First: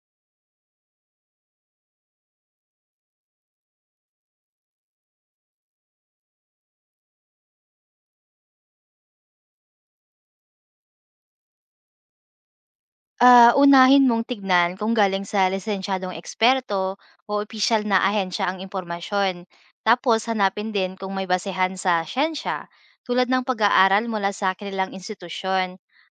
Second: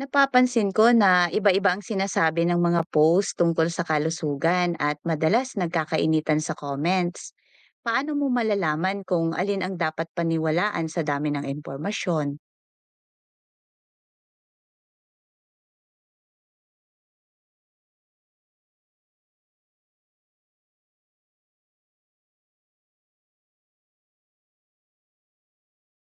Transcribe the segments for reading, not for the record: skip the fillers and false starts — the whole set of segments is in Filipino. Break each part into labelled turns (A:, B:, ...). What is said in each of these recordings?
A: Napapansin ko na iba-iba ang sinasabi ng mga post tungkol sa kalusugan at madalas nagkakainitan sa comments. Paano mo malalaman kung alin ang dapat paniwalaan sa dami ng impormasyon?
B: Unahin mong tignan kung galing sa lisensyadong eksperto o opisyal na ahensya ang impormasyon. Tapos hanapin din kung may basehan sa siyensya, tulad ng pag-aaral mula sa kanilang institusyon.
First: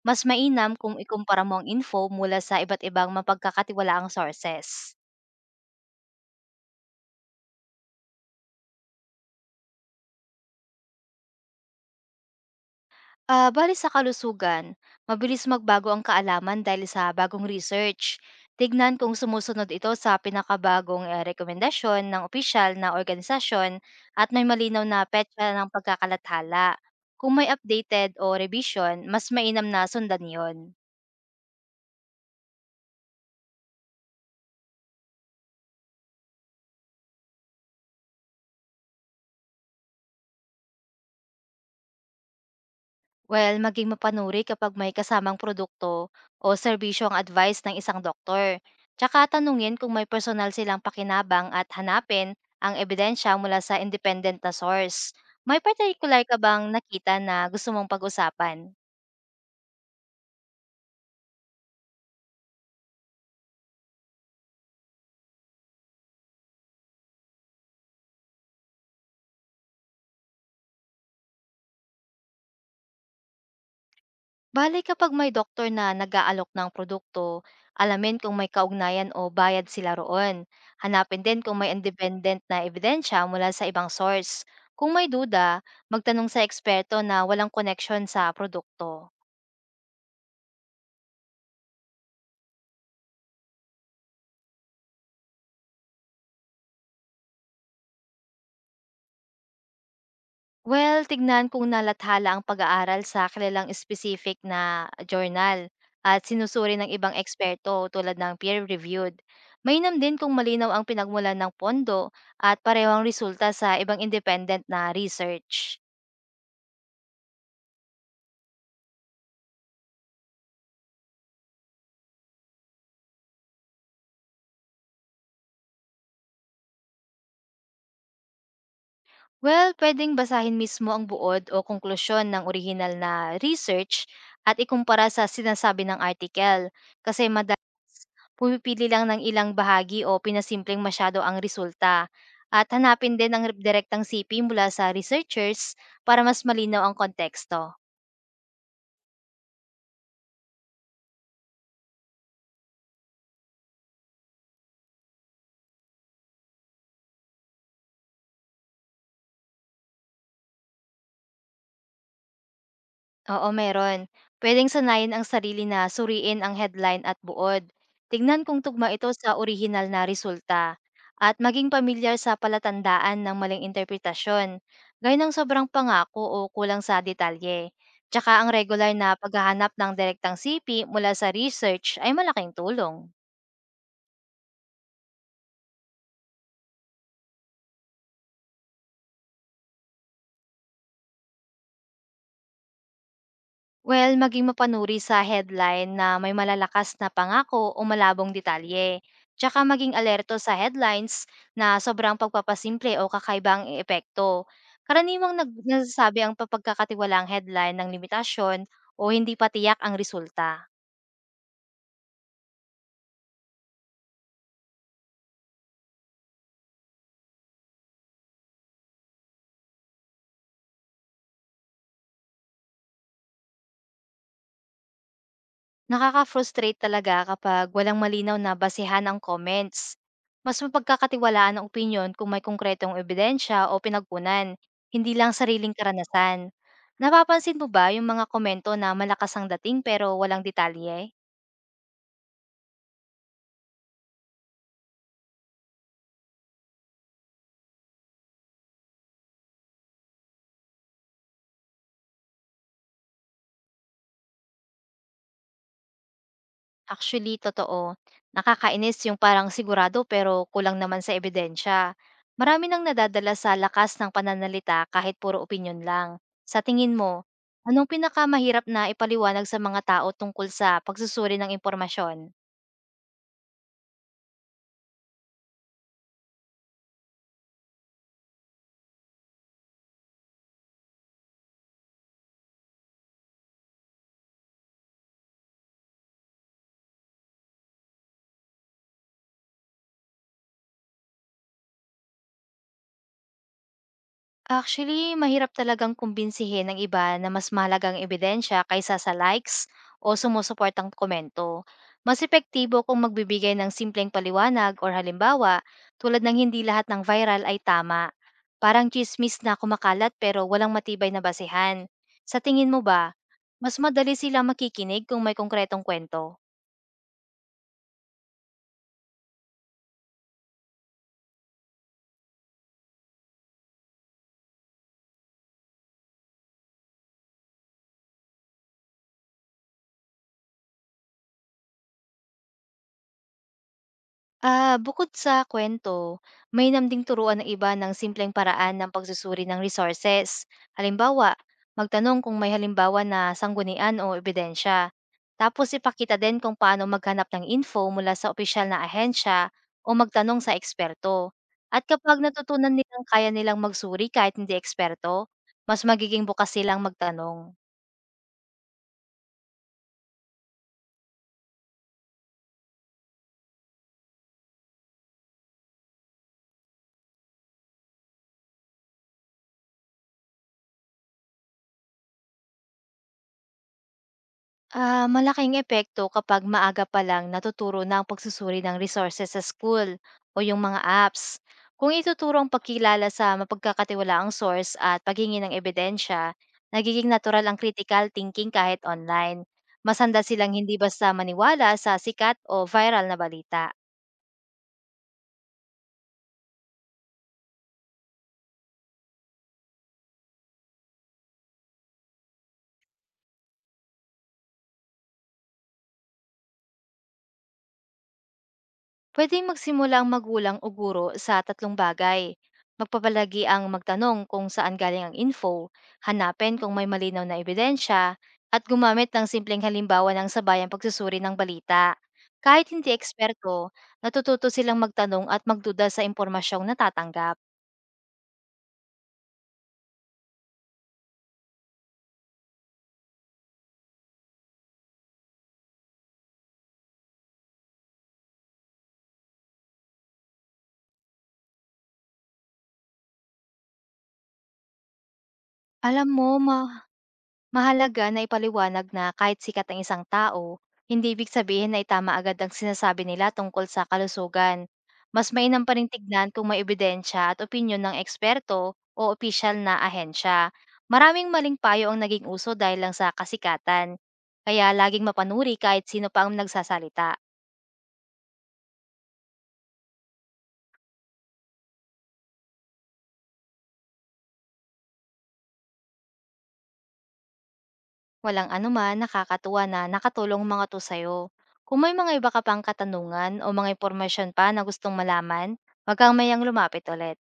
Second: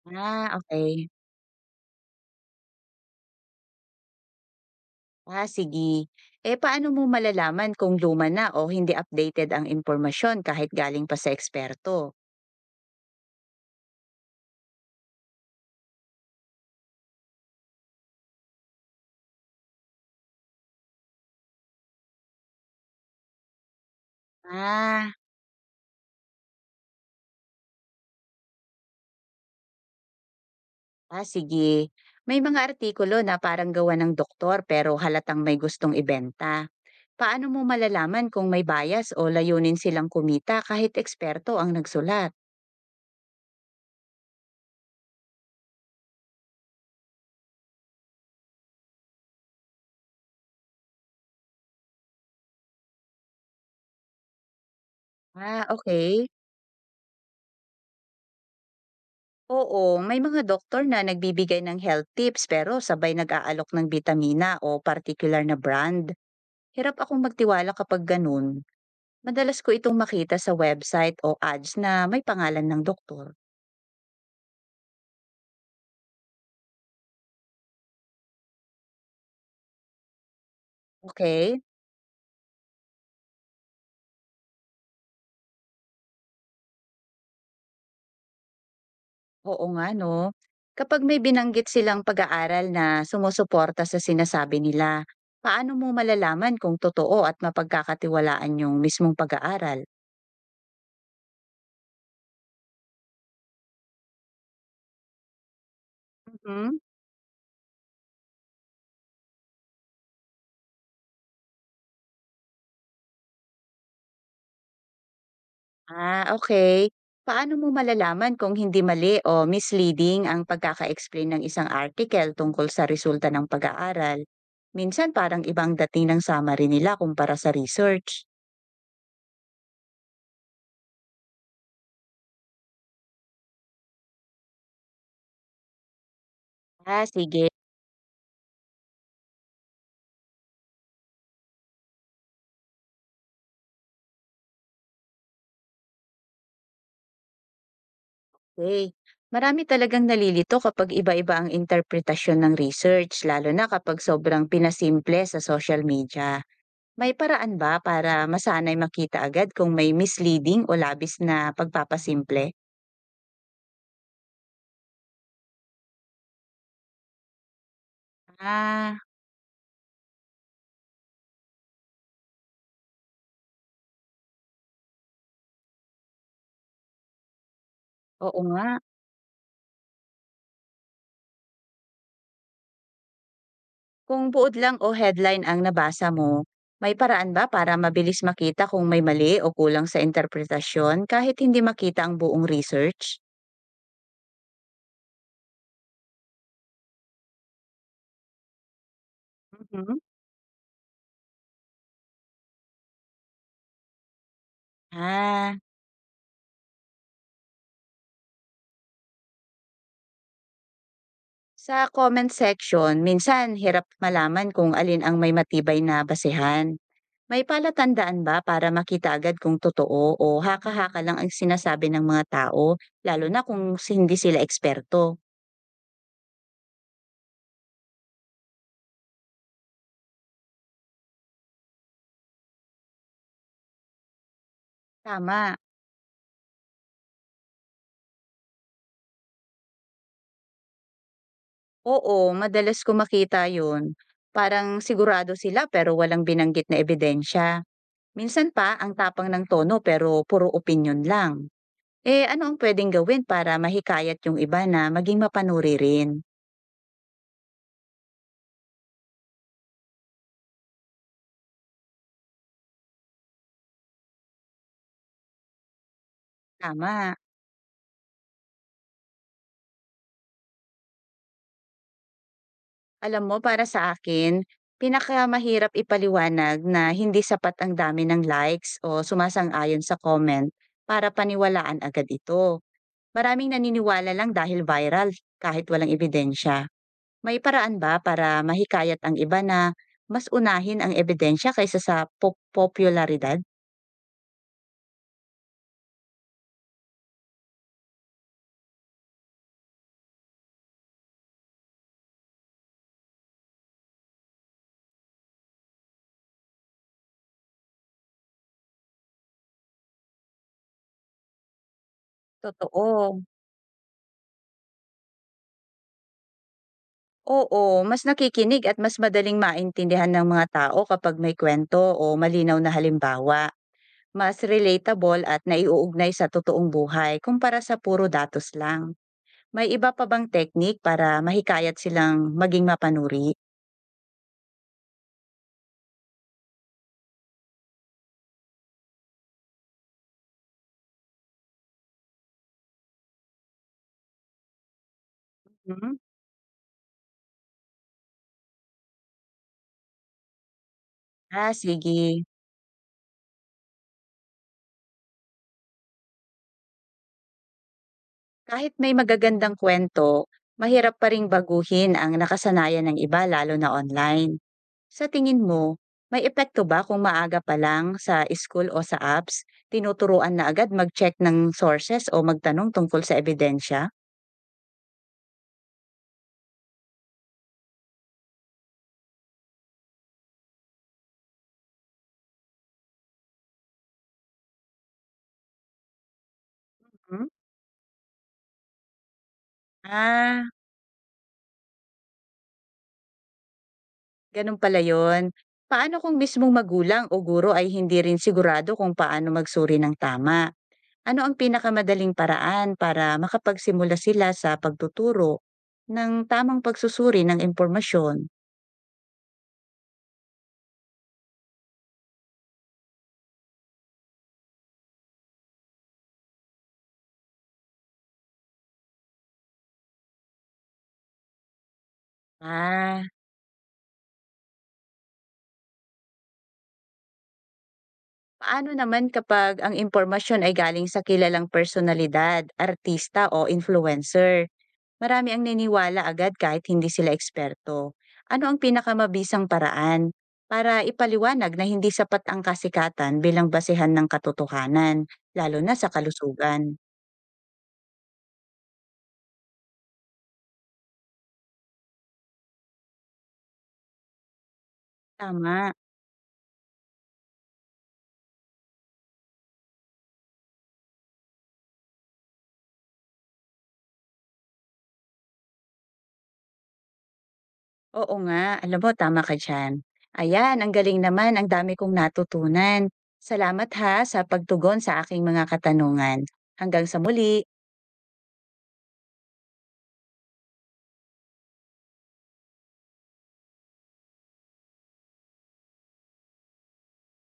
B: Mas
A: Ah,
B: mainam kung
A: okay.
B: ikumpara mo ang info mula sa iba't ibang mapagkakatiwalaang sources.
A: Ah, sige. Eh, paano mo malalaman kung luma na o hindi updated ang impormasyon kahit galing pa sa eksperto?
B: Bale sa kalusugan, mabilis magbago ang kaalaman dahil sa bagong research. Tignan kung sumusunod ito sa pinakabagong rekomendasyon ng opisyal na organisasyon at may malinaw na
A: Ah,
B: petsa ng pagkakalathala. Kung may updated o revision, mas mainam na sundan yon.
A: ah, sige. May mga artikulo na parang gawa ng doktor pero halatang may gustong ibenta. Paano mo malalaman kung may bias o layunin silang kumita kahit eksperto ang nagsulat?
B: Well, maging mapanuri kapag may kasamang produkto o serbisyo ang advice ng isang doktor. Tsaka tanungin kung may personal silang pakinabang at hanapin ang ebidensya mula sa independent na source. May
A: Ah,
B: particular
A: okay.
B: ka bang nakita na gusto mong pag-usapan?
A: Oo, may mga doktor na nagbibigay ng health tips pero sabay nag-aalok ng bitamina o particular na brand. Hirap akong magtiwala kapag ganun. Madalas ko itong makita sa website o ads na may pangalan ng doktor.
B: Bale kapag may doktor na nag-aalok ng produkto, alamin kung may kaugnayan o bayad sila roon. Hanapin din kung
A: Okay?
B: may independent na ebidensya mula sa ibang source. Kung may duda, magtanong sa eksperto na walang koneksyon sa produkto.
A: Oo nga 'no. Kapag may binanggit silang pag-aaral na sumusuporta sa sinasabi nila, paano mo malalaman kung totoo at mapagkakatiwalaan yung mismong pag-aaral?
B: Well, tignan kung nalathala ang pag-aaral sa kilalang specific na journal at
A: Mhm.
B: sinusuri ng ibang eksperto tulad ng peer-reviewed. Mainam din kung malinaw ang pinagmulan ng pondo at pareho ang resulta sa ibang independent na research.
A: Ah, okay. Paano mo malalaman kung hindi mali o misleading ang pagkaka-explain ng isang article tungkol sa resulta ng pag-aaral? Minsan parang ibang dating ng summary nila kumpara sa research.
B: Well, pwedeng basahin mismo ang buod o konklusyon ng orihinal na research at ikumpara sa sinasabi ng article,
A: Ah,
B: kasi
A: sige.
B: madalas pumipili lang ng ilang bahagi o pinasimpleng masyado ang resulta at hanapin din ang direktang sipi mula sa researchers para mas malinaw ang konteksto.
A: Okay. Marami talagang nalilito kapag iba-iba ang interpretasyon ng research, lalo na kapag sobrang pinasimple sa social media. May paraan ba para masanay makita agad kung may misleading o labis na pagpapasimple?
B: Oo, meron. Pwedeng sanayin ang sarili na suriin ang headline at buod. Tignan kung tugma
A: Ah,
B: ito sa orihinal na resulta. At maging pamilyar sa palatandaan ng maling interpretasyon, gaya ng sobrang pangako o kulang sa detalye. Tsaka
A: oo
B: ang
A: nga.
B: regular na paghahanap ng direktang sipi mula sa research ay malaking tulong.
A: Kung buod lang o headline ang nabasa mo, may paraan ba para mabilis makita kung may mali o kulang sa interpretasyon kahit hindi makita ang buong research?
B: Well, maging mapanuri sa headline na may malalakas na pangako o malabong detalye. Tsaka maging
A: Mhm.
B: alerto sa headlines na sobrang pagpapasimple o kakaibang epekto. Karaniwang
A: Ah,
B: nasasabi ang papagkakatiwalaang headline ng limitasyon o hindi patiyak ang resulta.
A: sa comment section, minsan hirap malaman kung alin ang may matibay na basehan. May palatandaan ba para makita agad kung totoo o haka-haka lang ang sinasabi ng mga tao, lalo na kung hindi sila eksperto?
B: Nakaka-frustrate talaga kapag walang malinaw na basehan ang comments. Mas mapagkakatiwalaan ang opinyon kung may konkretong ebidensya o pinagkunan, hindi lang
A: Tama.
B: sariling karanasan. Napapansin mo ba yung mga komento na malakas ang dating pero walang detalye?
A: Oo, madalas ko makita yun. Parang sigurado sila pero walang binanggit na ebidensya. Minsan pa, ang tapang ng tono pero puro opinion lang. Eh ano ang pwedeng gawin para mahikayat yung iba na maging mapanuri rin?
B: Actually, totoo. Nakakainis yung parang sigurado pero kulang naman sa ebidensya. Marami nang nadadala sa lakas ng pananalita kahit puro opinyon lang. Sa tingin mo,
A: Tama.
B: anong pinakamahirap na ipaliwanag sa mga tao tungkol sa pagsusuri ng impormasyon?
A: Alam mo, para sa akin, pinakamahirap ipaliwanag na hindi sapat ang dami ng likes o sumasang-ayon sa comment para paniwalaan agad ito. Maraming naniniwala lang dahil viral kahit walang ebidensya. May paraan ba para mahikayat ang iba na mas unahin ang ebidensya kaysa sa popularidad?
B: Actually, mahirap talagang kumbinsihin ng iba na mas mahalaga ebidensya kaysa sa likes o sumusuportang komento. Mas epektibo kung magbibigay ng simpleng paliwanag or halimbawa tulad ng hindi lahat ng viral ay tama. Parang chismis na kumakalat pero walang matibay na basehan. Sa tingin mo ba,
A: Totoo.
B: mas madali sila makikinig kung may konkretong kwento?
A: Oo, mas nakikinig at mas madaling maintindihan ng mga tao kapag may kwento o malinaw na halimbawa. Mas relatable at naiuugnay sa totoong buhay kumpara sa puro datos lang. May iba pa bang technique para mahikayat silang maging mapanuri?
B: Bukod sa kwento, may ding turuan ng iba ng simpleng paraan ng pagsusuri ng resources. Halimbawa, magtanong kung may halimbawa na sanggunian o ebidensya. Tapos
A: Mhm.
B: ipakita din kung paano maghanap ng info mula sa opisyal na ahensya o magtanong sa eksperto.
A: Ah,
B: At kapag
A: sige.
B: natutunan nilang kaya nilang magsuri kahit hindi eksperto, mas magiging bukas silang magtanong.
A: Kahit may magagandang kwento, mahirap pa ring baguhin ang nakasanayan ng iba lalo na online. Sa tingin mo, may epekto ba kung maaga pa lang sa school o sa apps, tinuturuan na agad mag-check ng sources o magtanong tungkol sa ebidensya?
B: Malaking epekto kapag maaga pa lang natuturo na ang pagsusuri ng resources sa school o yung mga apps. Kung ituturo ang pagkilala sa mapagkakatiwalaang source at paghingi ng ebidensya, nagiging
A: Mhm.
B: natural ang critical thinking kahit online. Masanda
A: Ah,
B: silang hindi basta maniwala sa sikat o viral na balita.
A: ganun pala yun. Paano kung mismong magulang o guro ay hindi rin sigurado kung paano magsuri ng tama? Ano ang pinakamadaling paraan para makapagsimula sila sa pagtuturo ng tamang pagsusuri ng impormasyon?
B: Pwedeng magsimula ang magulang o guro sa tatlong bagay. Magpapalagi ang magtanong kung saan galing ang info, hanapin kung may malinaw na ebidensya, at gumamit ng simpleng halimbawa ng sabayang pagsusuri ng balita. Kahit hindi
A: Ah,
B: eksperto, natututo silang magtanong at magduda sa impormasyong natatanggap.
A: paano naman kapag ang impormasyon ay galing sa kilalang personalidad, artista o influencer? Marami ang naniniwala agad kahit hindi sila eksperto. Ano ang pinakamabisang paraan para ipaliwanag na hindi sapat ang kasikatan bilang basehan ng katotohanan, lalo na sa
B: Alam mo,
A: kalusugan?
B: mahalaga na ipaliwanag na kahit sikat ang isang tao, hindi ibig sabihin na itama agad ang sinasabi nila tungkol sa kalusugan. Mas mainam pa
A: Tama.
B: rin tignan kung may ebidensya at opinyon ng eksperto o opisyal na ahensya. Maraming maling payo ang naging uso dahil lang sa kasikatan. Kaya laging mapanuri kahit sino pa ang nagsasalita.
A: Oo nga. Alam mo, tama ka dyan. Ayan, ang galing naman. Ang dami kong natutunan. Salamat ha sa pagtugon sa aking mga katanungan. Hanggang sa muli.
B: Walang anuman, nakakatuwa na nakatulong ang mga to sa'yo. Kung may mga iba ka pang katanungan o mga impormasyon pa na gustong malaman, wag kang mayang lumapit ulit.